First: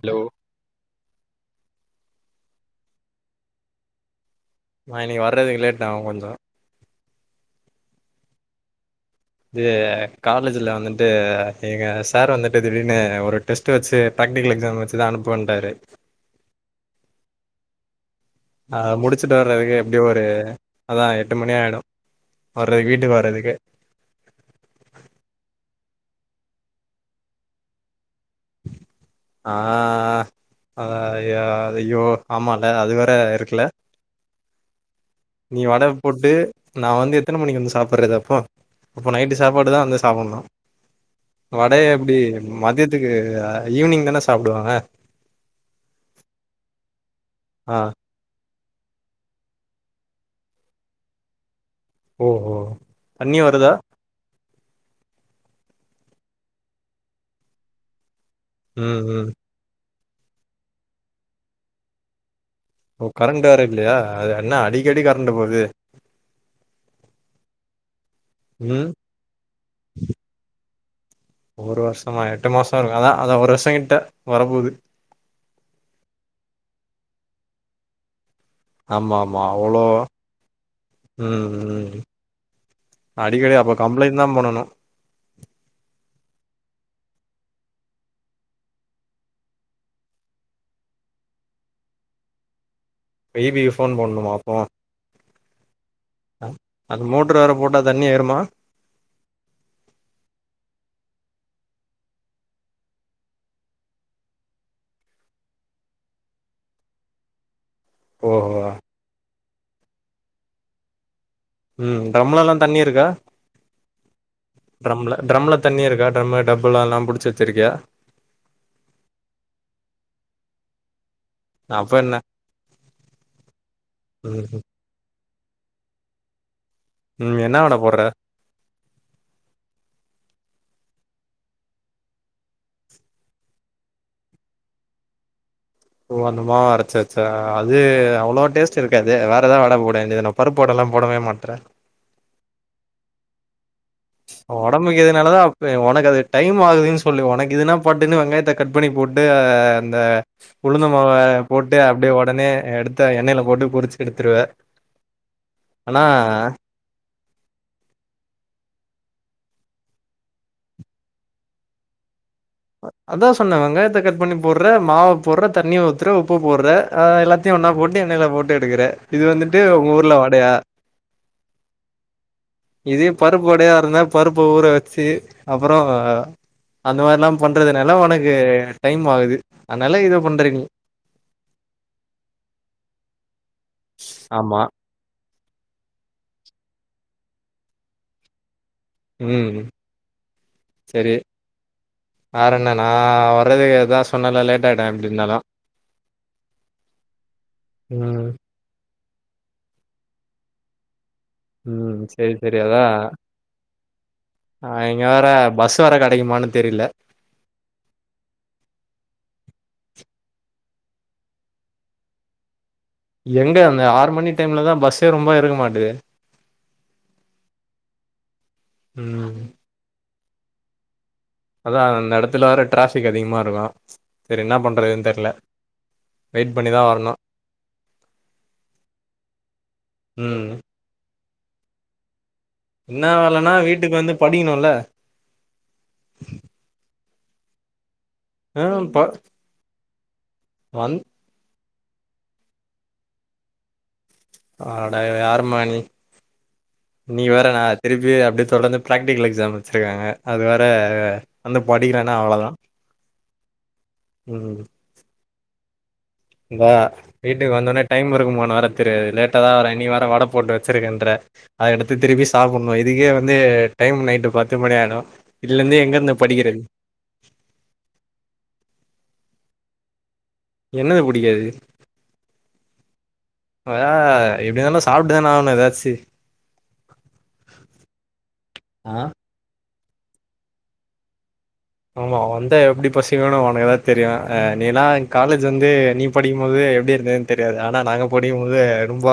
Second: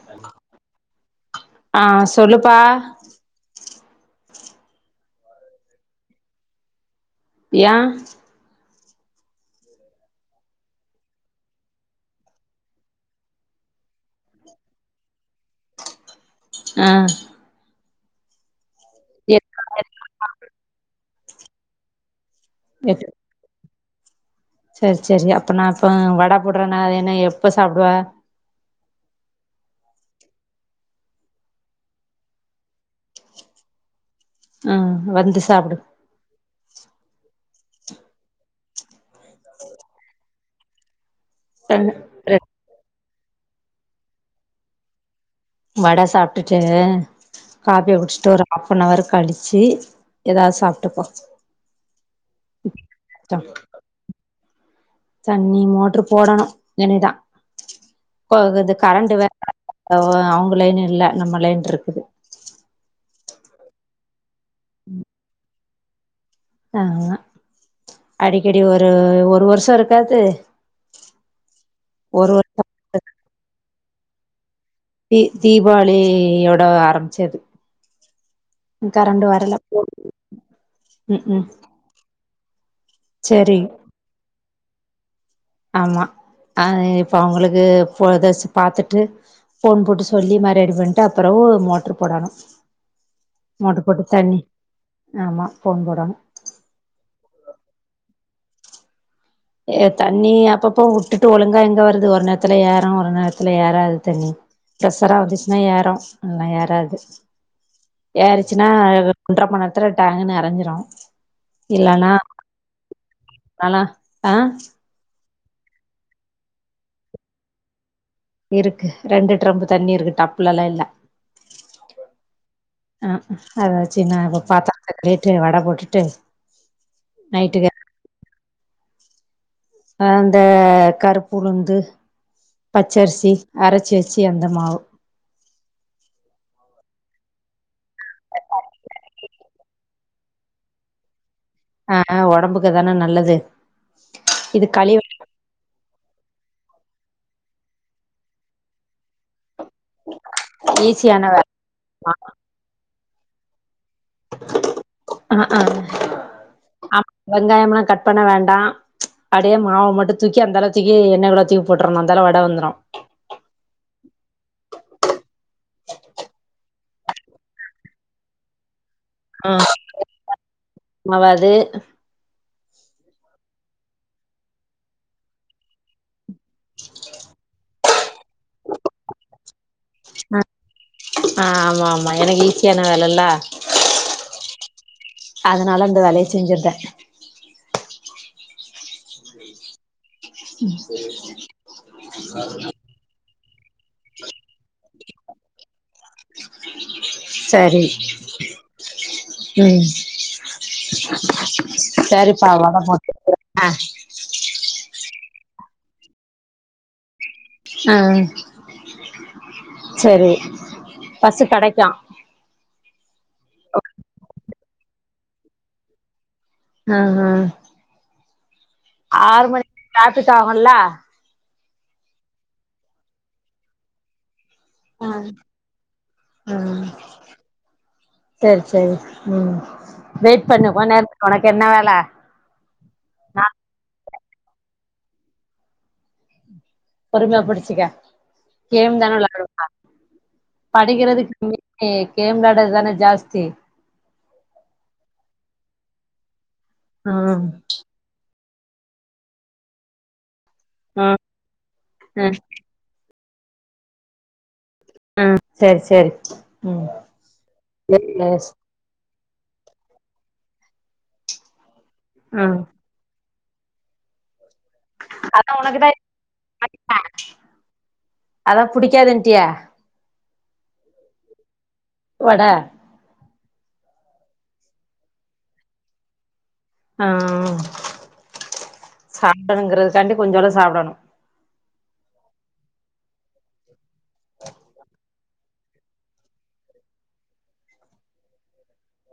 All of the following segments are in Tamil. அலோ ஆ சொல்லுப்பா நா இன்னிக்கி வர்ரதுக்கு லேட்டாகு கொஞ்சோ யா அது காலேஜ்ல வந்துட்டு எங்க சார் வந்துட்டு திடீர்னு ஒரு டெஸ்ட்டு வச்சு ப்ராக்டிகல் எக்ஸாம் வச்சு தா அனுப்புவன்ட்டாரு ஆ ஆ முடிச்சுட்டு வர்றதுக்கு எப்படியு ஒரு அதா எட்டு மணி ஆயிடு வர்ற வீட்டுக்கு வர்றதுக்குகே சரி சரி அப்ப நா இப்ப வட போடுறன அத என்ன எப்ப சாப்பிடுவ ஆ அத ஐயா ஐயோ ஆமால அது வேற இருக்குல அ வந்து சாப்பிடு ஃபுட்டு நா வந்து எத்தன மணிக்கு வந்து சாப்படுறது அப்போ அப்போ நைட்டு சாப்பாடு தா வந்து சாப்புன்னு வடய எப்டி மதியத்துக்கு ஈவினிங் தான சாப்புடுவாங்க வட சாப்ட்டுட்டு ஆ காபிய குடிச்சிட்டோறோ ஹாஃப் அன் ஹவர் கழிச்சு ஏதாவது சாப்ட்டுக்கோ ஓ ஓ தண்ணி வருதா தண்ணி மோட்டரு போடணு இனிதா [unintelligible] து ம் கரண்ட்டு ம் வேற அவ அவங்க லைன் இல்ல நம்ம லைன்ருக்குது ஓ கரண்ட் வேற இல்லையா அது என்ன அடிக்கடி கரண்ட்டு போகுது [inaudible] அடிக்கடி ம். ஒரு ஒரு வருஷோ இருக்காது ஒரு வருஷமா ஒரு எட்டு வருஷோ மாசோ இருக்காதா அதா ஒரு வருஷோ கிட்ட வரப்போகுது தீ தீபாவளியோட ஆரம்மிச்சது ம் ஆமா, கரண்டு ஆமா. வரல அவ்ளோ [inaudible] ம் ம் அடிக்கடி செரி அப்ப கம்ப்ளைண்ட் தா பண்ணனு ஆமா ஆ இப்ப அவங்களுக்கு போதஸ்சு பாத்துட்டு ஃபோன் போட்டு சொல்லி மா ரெடி பண்ட்டு அப்பிறவு மோட்ரு போடணு ஈபிக்கு மோட்டார் ஃபோன் போட்டு பண்ணணுமா தண்ணி ஆமா ஃபோன் போடணு ஆ அந்த மோட்டரு வேற போட்டா தண்ணி ஏறுமா எ தண்ணி அப்பப்ப வுட்டுட்டு ஒழுங்கா எங்க வருது ஒரு நேரத்துல ஏறு ஒரு நேரத்துல ஏறாது தண்ணி பிரஷரா வந்துச்சுன்னா ஏறு இல்லான்னா ஏறாது ஓஹோ! ஏறுச்சுன்னா ஒன்ற மண் நேரத்துல டேங்க் நெரஞ்சிரு ம் டிராம்லல்லா தண்ணி இருக்கா கலா ஆ டிரம்ல டரம்ல தண்ணி இருக்கா டிரம்மு டாப்புலல்லா புடிச்சி வச்சிருக்கியா இருக்கு ரெண்டு ட்ரம்பு தண்ணி இருக்கு டப்புல எல்லா இல்ல அப்ப என்ன? ஆஆ அதாச்சு நா இத ம்ஹ்ம். பாத்தா அ கேட்டு வட போட்டுட்டு ம் என்ன நைட்டுக்கு வட போட்ற அந்த கருப்பு உளுந்து பச்சரிசி அரைச்சி வச்சு அந்த மாவு ஓ அந்த மாவு அரச்சச்சா அது அவ்ளோ டேஸ்ட் இருக் காது வேற ஏதா வட போட வேண்டியது தானே பருப்பு வட எல்லா போடவே மாட்ற ஆ உடம்புக்கு அதான நல்லது இது களி ஒடம்புக்கு இதுனாலதா ப்பு ஒனக்கு அது டைம் ஆகுதுன்னு சொல்லு ஒனக்கு இதுனா பட்டுன்னு வெங்காயத்த கட் பண்ணி போட்டு அ அந்த உளுந்து மாவ ஈஸியான போட்டு அப்படியே வேலமா உடனே எடுத்து எண்ணெயில போட்டு பொறிச்சி ஆ ஆ ஆமா வெங்காயம்லா கட் பண்ண வேண்டா ம்ச் அப்டியே மாவ மட்டு தூக்கி அந்தாள தூக்கி எண்ணெ குள்ள தூக்கி போட்றனு அந்தாள வட வந்துரு அதா சொன்ன வெங்காயத்த கட் பண்ணி போட்ற மாவ போட்ற தண்ணிய ஊத்துற உப்பு போட்ற அ எல்லத்தையு ஒன்னா போட்டு எண்ணைல போட்டு எடுக்குற இது வந்துட்டு உங்க ஊர்ல வடையா மாவாது இதே பருப்பு வடையா ருந்தா பருப்பு ஊற வச்சு அப்பறொ அந்த மாதிரி ல்லா பண்றதுனால ஒனக்கு டைம் ஆகுது அதனால இத பண்ற நீ ஆ ஆமா ஆமா எனக்கு ஈஸியான வேலல்ல ஆமா அதனால இந்த வேலைய செஞ்ஞிர்த உம் ம் வேர என்ன நா வர்றதுக்கு எத சொன்னல லேட் ஆய்டு எப்டி இருந்தாலு சரி ம். உம் ம். சரி, சரிப்பா சரி வட அதான் போட்டு அ இங்க வேற பஸ் வேற கெடக்குமான்னு தெரில ஆ சரி பஸ் கெடைக்க எங்க அந்த ஆறு மணி டைம்ல தா பஸ்ஸே ரொம்ப இருக்க மாட்டிதே ஆஹ ம். ஆறு மணிக்கு சாப்புட்டாகல அதா அந்த எடத்துல வேற டிராஃபிக் அதிகமா இருக்கு சரி என்ன பண் அ ம் தான் வரணும். சரி சரி உம் ம். வெயிட் பண்ணு [unintelligible] உனக்கு என்ன வேல என்ன நா வேலன்னா வீட்டுக்கு வந்து படிக்கணுல பொறுமயா படிச்சுக்கொ ம் ப கேம் தான வெளாடு வந் படிக்கறது கம்மி கேம் வெளயட்றது தான ஜாஸ்தி ஆட யாருமா நீ நீ ம் வேற நா திருப்பி அப்டி சொல்ல வந்து ப்ராக்டிக்கல் எக்ஸாம் வச்சுருக்காங்க அது வேற ம் வந்து படிக்கலன்னா ம் அவ்ளோதா ம் அ சரி சரி இந்தா வீட்டுக்கு வந்தோனே டைம் இருக்குமானு வேர லேட்ட தா வர நீ வேற வட போட்டு வச்சிருக்கன்ற அத எடுத்து திருப்பி ம் சாப்பிட்னு இதுக்கே வந்து டைம் நைட்டு பத்து மணி ஆய்டு அதா ஒனக்குதா [inaudible] அதா புடிக்கதுன்ட்டிய என்னது புடிக்காது வட அ எப்டி இந்தாலு சாப்ட்டுதானே ஆகணு ஏதாச்சு அ அ ஆ சாப்பிடணுங்கிறதுக்காண்டி கொஞ்சோல சாப்டனு ஆமா வந்த எப்டி பசிங்குன்னு ஒனக்குதா தெரியு நீ எல்லா காலேஜ் வந்து நீ படிக்கும்போது எப்படி இருந்த தெரியாது ஆனா நாங்க படிக்கும் போது ரொம்ப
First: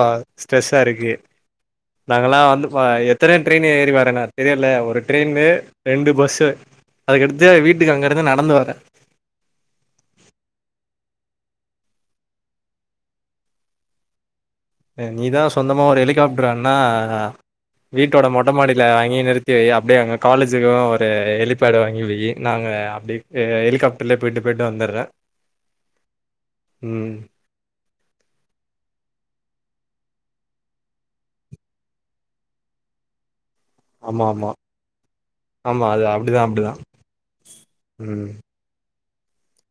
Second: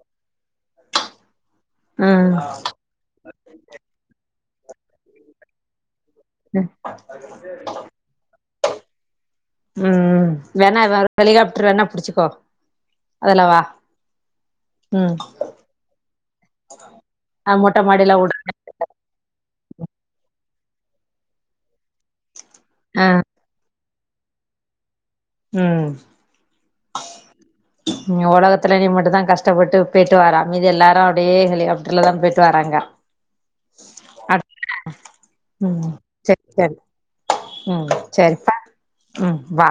ஸ்ட்ரெஸ்ஸா ருக்கு நாங்க ம் ல்லா வந்து எத்தன ட்ரெயின் ஏறி வறனு தெரியுல ஒரு ட்ரெயின்னு ரெண்டு பஸ்ஸு ம் அதுக்கடுத்து வீட்டுக்கு அங்க இருந்து நடந்து வர உம் வேணா ஹெலிகாப்டர் வேணா புடிச்சுக்கோ அதுல வா நீதா சொந்தமா ஒரு ஹெலிகாப்டர் வேனா அ மொட்ட மாடில வீட்டோட மொட் உட்ற மொட்டமாடில வாங்கி நிறுத்தி வை அப்டியே அங்க காலேஜுக்கு ஒரு ஹெலிபேடு வாங்கி வை நாங்க ஆ அப்டி யே ஹெலிகாப்டர்லயே போயிட்டு போயிட்டு வந்துர்றே ம் ம் இங்க ஒலகத்துல நீ மட்டுந்தா கஷ்டப்பட்டு போயிட்டு வாறா மீதி எல்லாரு அப்டியே ஹெலிகாப்டர்ல தா போயிட்டு வர்றாங்க ஆமா ஆமா ஆமா ம் அது அப்டிதா சேரி அப்டிதா சேரி ம் சேரிப்பா ம் வா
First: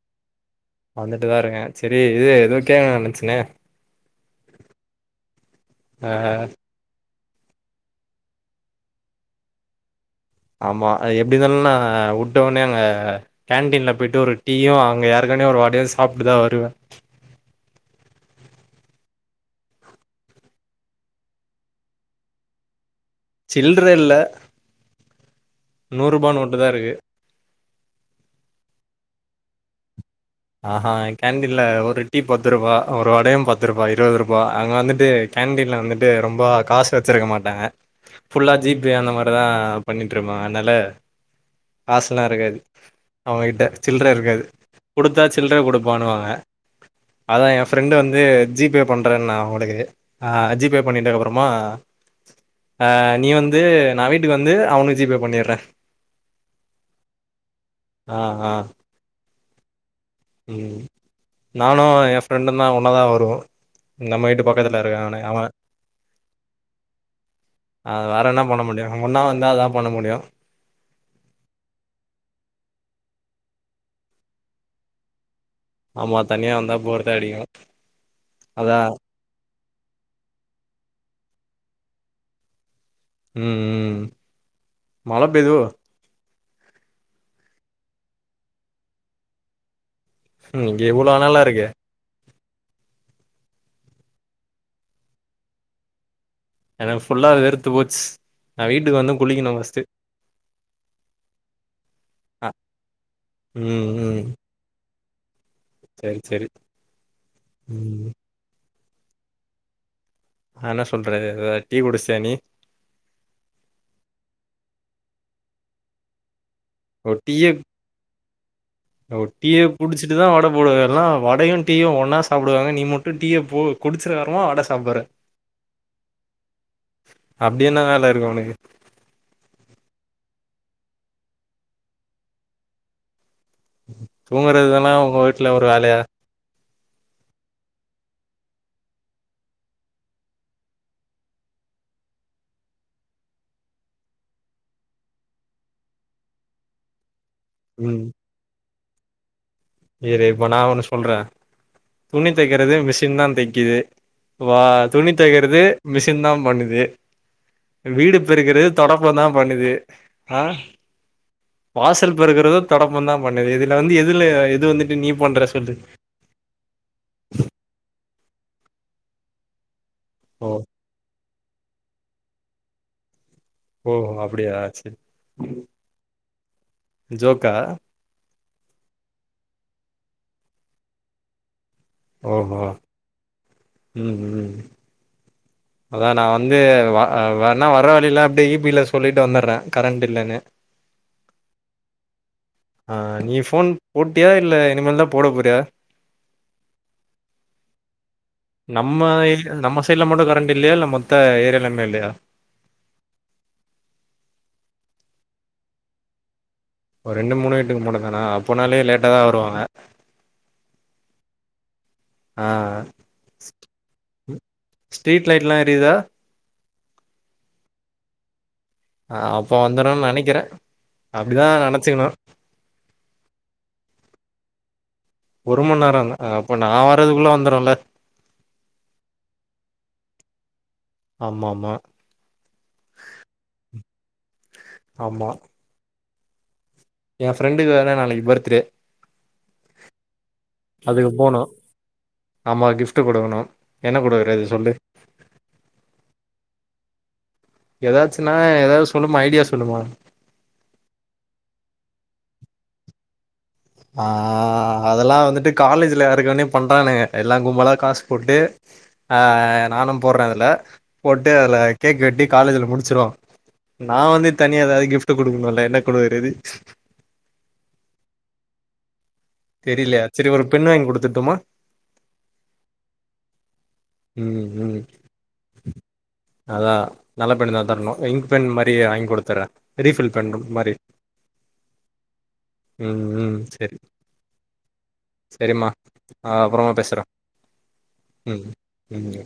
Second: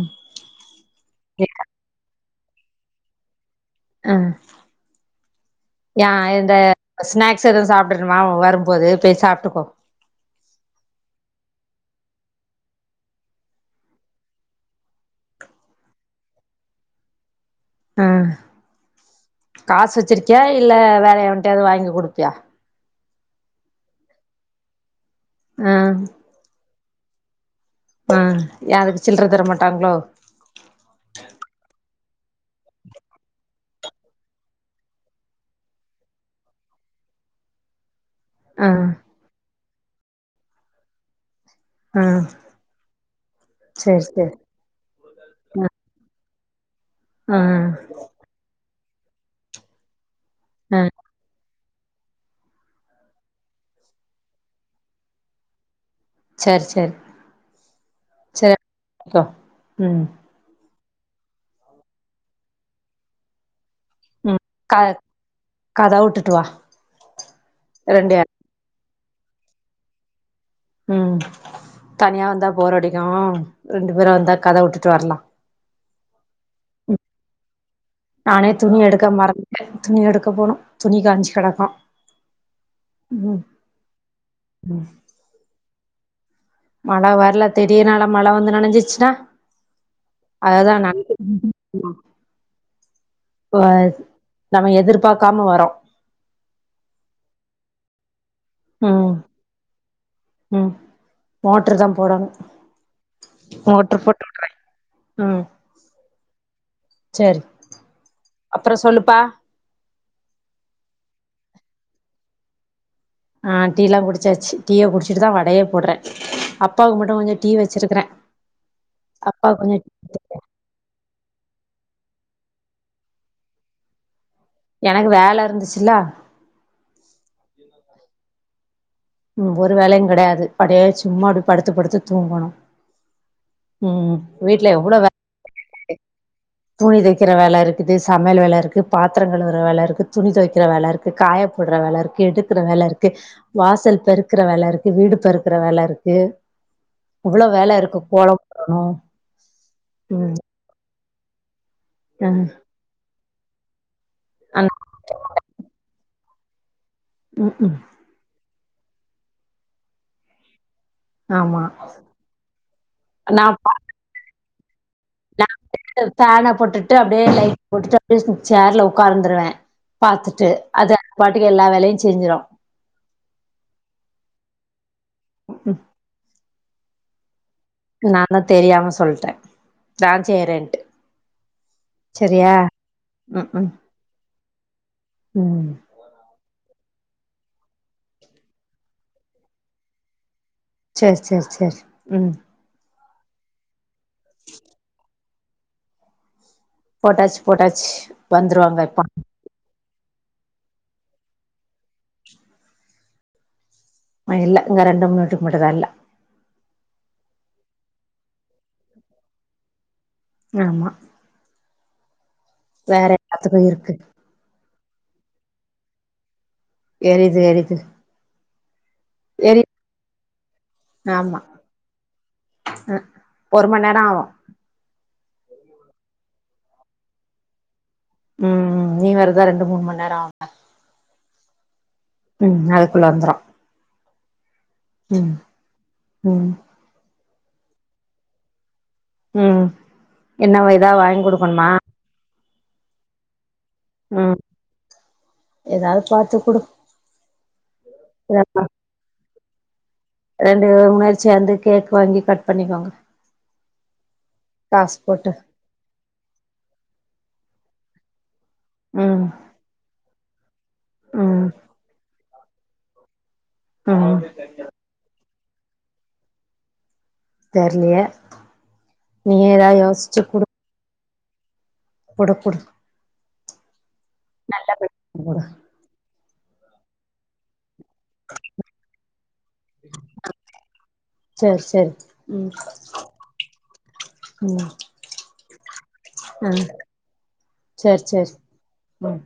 ம் வந்துட்டுதா இருக்கே செரி இது ஏதோ கேக்கணு நெனைச்சனே ஆ நியாயந்தா ஸ்நாக்ஸ் எதுவு சாப்டனுமா வரும்போது போய் சாப்ட்டுக்கோ ஆமா அது எப்டி இருந்தாலு நா உட்ட ஒன்னே அங்க கேன்டீன்ல போயிட்டு ஒரு டீயு அங்க ஏற்கனவே ஒரு வடையு சாப்ட்டுதா வருவே ஆ காசு வச்சிருக்கியா இல்ல வேற எவன்ட்டயாது வாங்கி குடுப்பியா சில்ர இல்ல ஆ நூறுபா நோட்டு தா இருக்கு ஆ ஏ அதுக்கு சில்ற தர மாட்டாங்ளோ ஆஹா கேண்டீன்ல ஒரு டீ பத்து ரூபா ஒரு வடையு பத்து ரூபா இருவது ரூபா அங்க வந்துட்டு கேண்டீன்ல வந்துட்டு ரொம்ப காசு வச்சிருக்க மாட்டாங்க ஃபுல்லா ஆ ஜி பே அந்த மாரிதா பண்ணிட்டு இருப்பாங்க அதனால ஆ காசுலா இருக்காது அவங்ககிட்ட சரி சில்ர சரி இருக்காது குடுத்தா சில்ர குடுப்பானுவாங்க ஆ ஆ அதா ஏ ஃப்ரெண்டு வந்து ஜி பே பண்றே நா உனக்கு ஆ ஜி ஆ பே பண்ணிட்டதுக்கு அப்பறமா ஆ நீ வந்து நா வீட்டுக்கு வந்து அவனுக்கு ஜி பே பண்ணிர்றே சேரி சேரி ஆ, ஆ, சேரி போ ம் ம் நானு ஏ ஃப்ரெண்டுந்தா ஒன்னாதா வருவோ நம்ம ம் வீட்டு பக் க கத்துல இருக்கானே அவே கதவ வுட்டுட்டு வா அது ரெண்டு வேற என்ன பண்ண முடியு ஒண்ணா வந்தா அதா பண்ண முடியு ம் தனியா வந்தா போரடிக்கு ரெண்டு பேரா வந்தா கத வுட்டுட்டு வரலா ஆமா தனியா வந்தா ம் போர் தான் அடிக்கும் நானே அதா துணி எடுக்க மறந் துணி எடுக்க போனு துணி காஞ்சி கெடக்கு ம் ம் மழ பெய்தோ மழ வர்ல திடிர்னு நல்ல மழ வந்து நெனஞ்சிருச்சின்னா ம் அததா இங்க நா இவ்ளோ நாளா இருக்கு [inaudible] [unintelligible] நம்ம எதிர்பாக்காம வர்றோ எனக்கு ஃபுல்லா வேர்த்து போச்சு நா வீட்டுக்கு ம் வந்து குளிக்கணு ஃபர்ஸ்ட்டு ம் மோட்ரு தா போடணு அ மோட்ரு போட்டு உட்றே ம் சேரி சேரி ம் அப்பறோ சொல்லுப்பா நா என்ன சொல்றது இது டீ குடிசியா நீ ஆ டீல்லா குடிச்சாச்சி டீய குடிச்சிட்டுதா வடையே போட்றே அப்பாவுக்கு ஓ மட்டு கொஞ்சோ டீய டீ வச்சிருக்றே ஓ டீய குடிச்சிட்டுதா வட ஊர்ல எல்லா வடையு டீயு ஒன்னா சாப்டுவாங்க நீ மட்டு டீய போ குடிச்சதுக்கு அப்பறமா வடை எனக்கு வேல இருந்துச்சில்ல அப்டி என்ன வேல இருக்கு ஒனக்கு ம் ஒரு வேலையு கெடயாது அபடியே சும்மா அப்டி படுத்து படுத்து தூங்கணு ம் வீட்ல தூங்குறதெல்லா எவ்ளோ வே உங்க வீட்ல ஒரு வேலையா [inaudible] துணி தக்கிற வேல இருக்குது சமையல் வேல இருக்கு பாத்ர கழுவுற வேல இருக்கு துணி தொவைக்கிற வேல இருக் கு காயப்போட்ற வேல இருக்கு எடுக்ற வேல இருக்கு வாசல் பெருக்குற வேல இருக்கு வீடு பெருக்குற வேல இருக்கு இவ்ளோ வேல இருக்கு ம் கோலம் ஆ இரு இப்ப நா ஒன்னு சொல்ற துணி ம் தைக்கிறது மிஷின் தா தைக்கிது வா துணி தைக்கறது மிஷின் தா பண்ணுது ம் ம் வீடு பெருக்குறது தொடப்பந்தா பண்ணுது ஆ ஆமா வாசல் பெறுக்கறதோ தொடப்பந்தா பண்ணுது நா இதுல வந்து எதுல எது வந்துட்டு நீ பண்ற சொல்லு பேன போட்டுட்டு அப்படியே லைட் போட்டுட்டு அப்படியே சேர்ல உக்காந்துருவே பாத்துட்டு ஓ அத பாட்டுக்கு எல்லா வேலையு செஞ்சிரோ ஓ அப்படியா செரி ம் ஜோக்கா நானா தெரியாம சொல்ட்டே டான்ஸ் ஏரண்ட்டு ஓஹோ ம் ம் ம் அதா நா வந்து அ வேணா வர வழியில அப்டியே ஈ பில சொல்லிட்டு வந்துடுறே கரண்ட் இல்லன்னு செர் செர் செர் ம் ஆங் நீ போன் போட்டியா இல்ல இனிமேல்தா போட போறியா போட்டாச் போட்டாச் வந்துருவாங்க நம்ம இப்பா நம்ம சைட்ல மட்டு கரண்ட் இல்லயா இல்ல மொத்த ஏரியாலமே இல்லயா அ இல்ல இங்க ரெண்டு மண்நேரத்துக்கு மட்டுந்தா இல்ல ஒரு ரெண்டு மூணு வீட்டுக்கு மட்டுந்தான அப்போனாலே லேட்டா தா வருவாங்க ஆமா ஆ வேற எல்லாத்துக்கு இருக்கு ஸ்ட்ரீட் லைட்லா எரியுதா எரிது எரிது ஆ அப்ப வந்துரும்னு நெனைக்கிறே ஆமா அப்படிதா நெனைச்சுக்கணு அ ஒரு மண்நேர ஆகு ஒரு மண்நேர அப்போ நா வரதுக்குள்ள வந்துருல்ல ம் நீ வருதா ரெண்டு மூணு மண் நேர ஆக ஆமா ஆமா ம் அதுக்குள்ள வந்துரு ம் ம் ஏ ஃப்ரெண்டுக்கு வேற நாளைக்கு பர்த்டே ம் என்னவா இதா அதுக்கு வாங்கி போனு குடுக்கணுமா ஆமா கிஃப்ட் குடுக்கணு என்ன ம் குடுக்குறது சொல்லு ஏதாவது பாத்து குடு ஏதாச்சுன்னா இதப்பா ஏதாவது சொல்லுமா ஐடியா சொல்லுமா ரெண்டு முணறச்சியாந்து கேக் வாங்கி கட் பண்ணிக்கோங்க ஆ காசு அதெல்ல போட்டு வந்துட்டு காலேஜில இருக்கவனே பண்ணுறானுங்க எல்லா கும்பலா காசு போட்டு அ ம் நானு போடுறதுல அதுல போட்டு ம் அதுல கேக் வெட்டி காலேஜ்ல முடிச்சிர நா ம் வந்து தனிய ஏதாவது கிஃப்ட்டு குடுக்கணும்ல என்ன குடுக்கறது தெரலயே தெரிலையா செரி ஒரு குடு பெண்ணு வாங்கி குடுத்துட்டோமா குடு குடு ம் ம் நல்லபடியா குடு அதான் நல்ல பெண் தான் தரணும் இங்க் பென் மாரியே வாங்கி கொடுத்தரே ரீஃபில் பண்ணறோம் மாரி சேரி சேரி ம் ம் செரி ஓ செரிம்மா அப்றமா பேசுறேன் சேரி சேரி ம்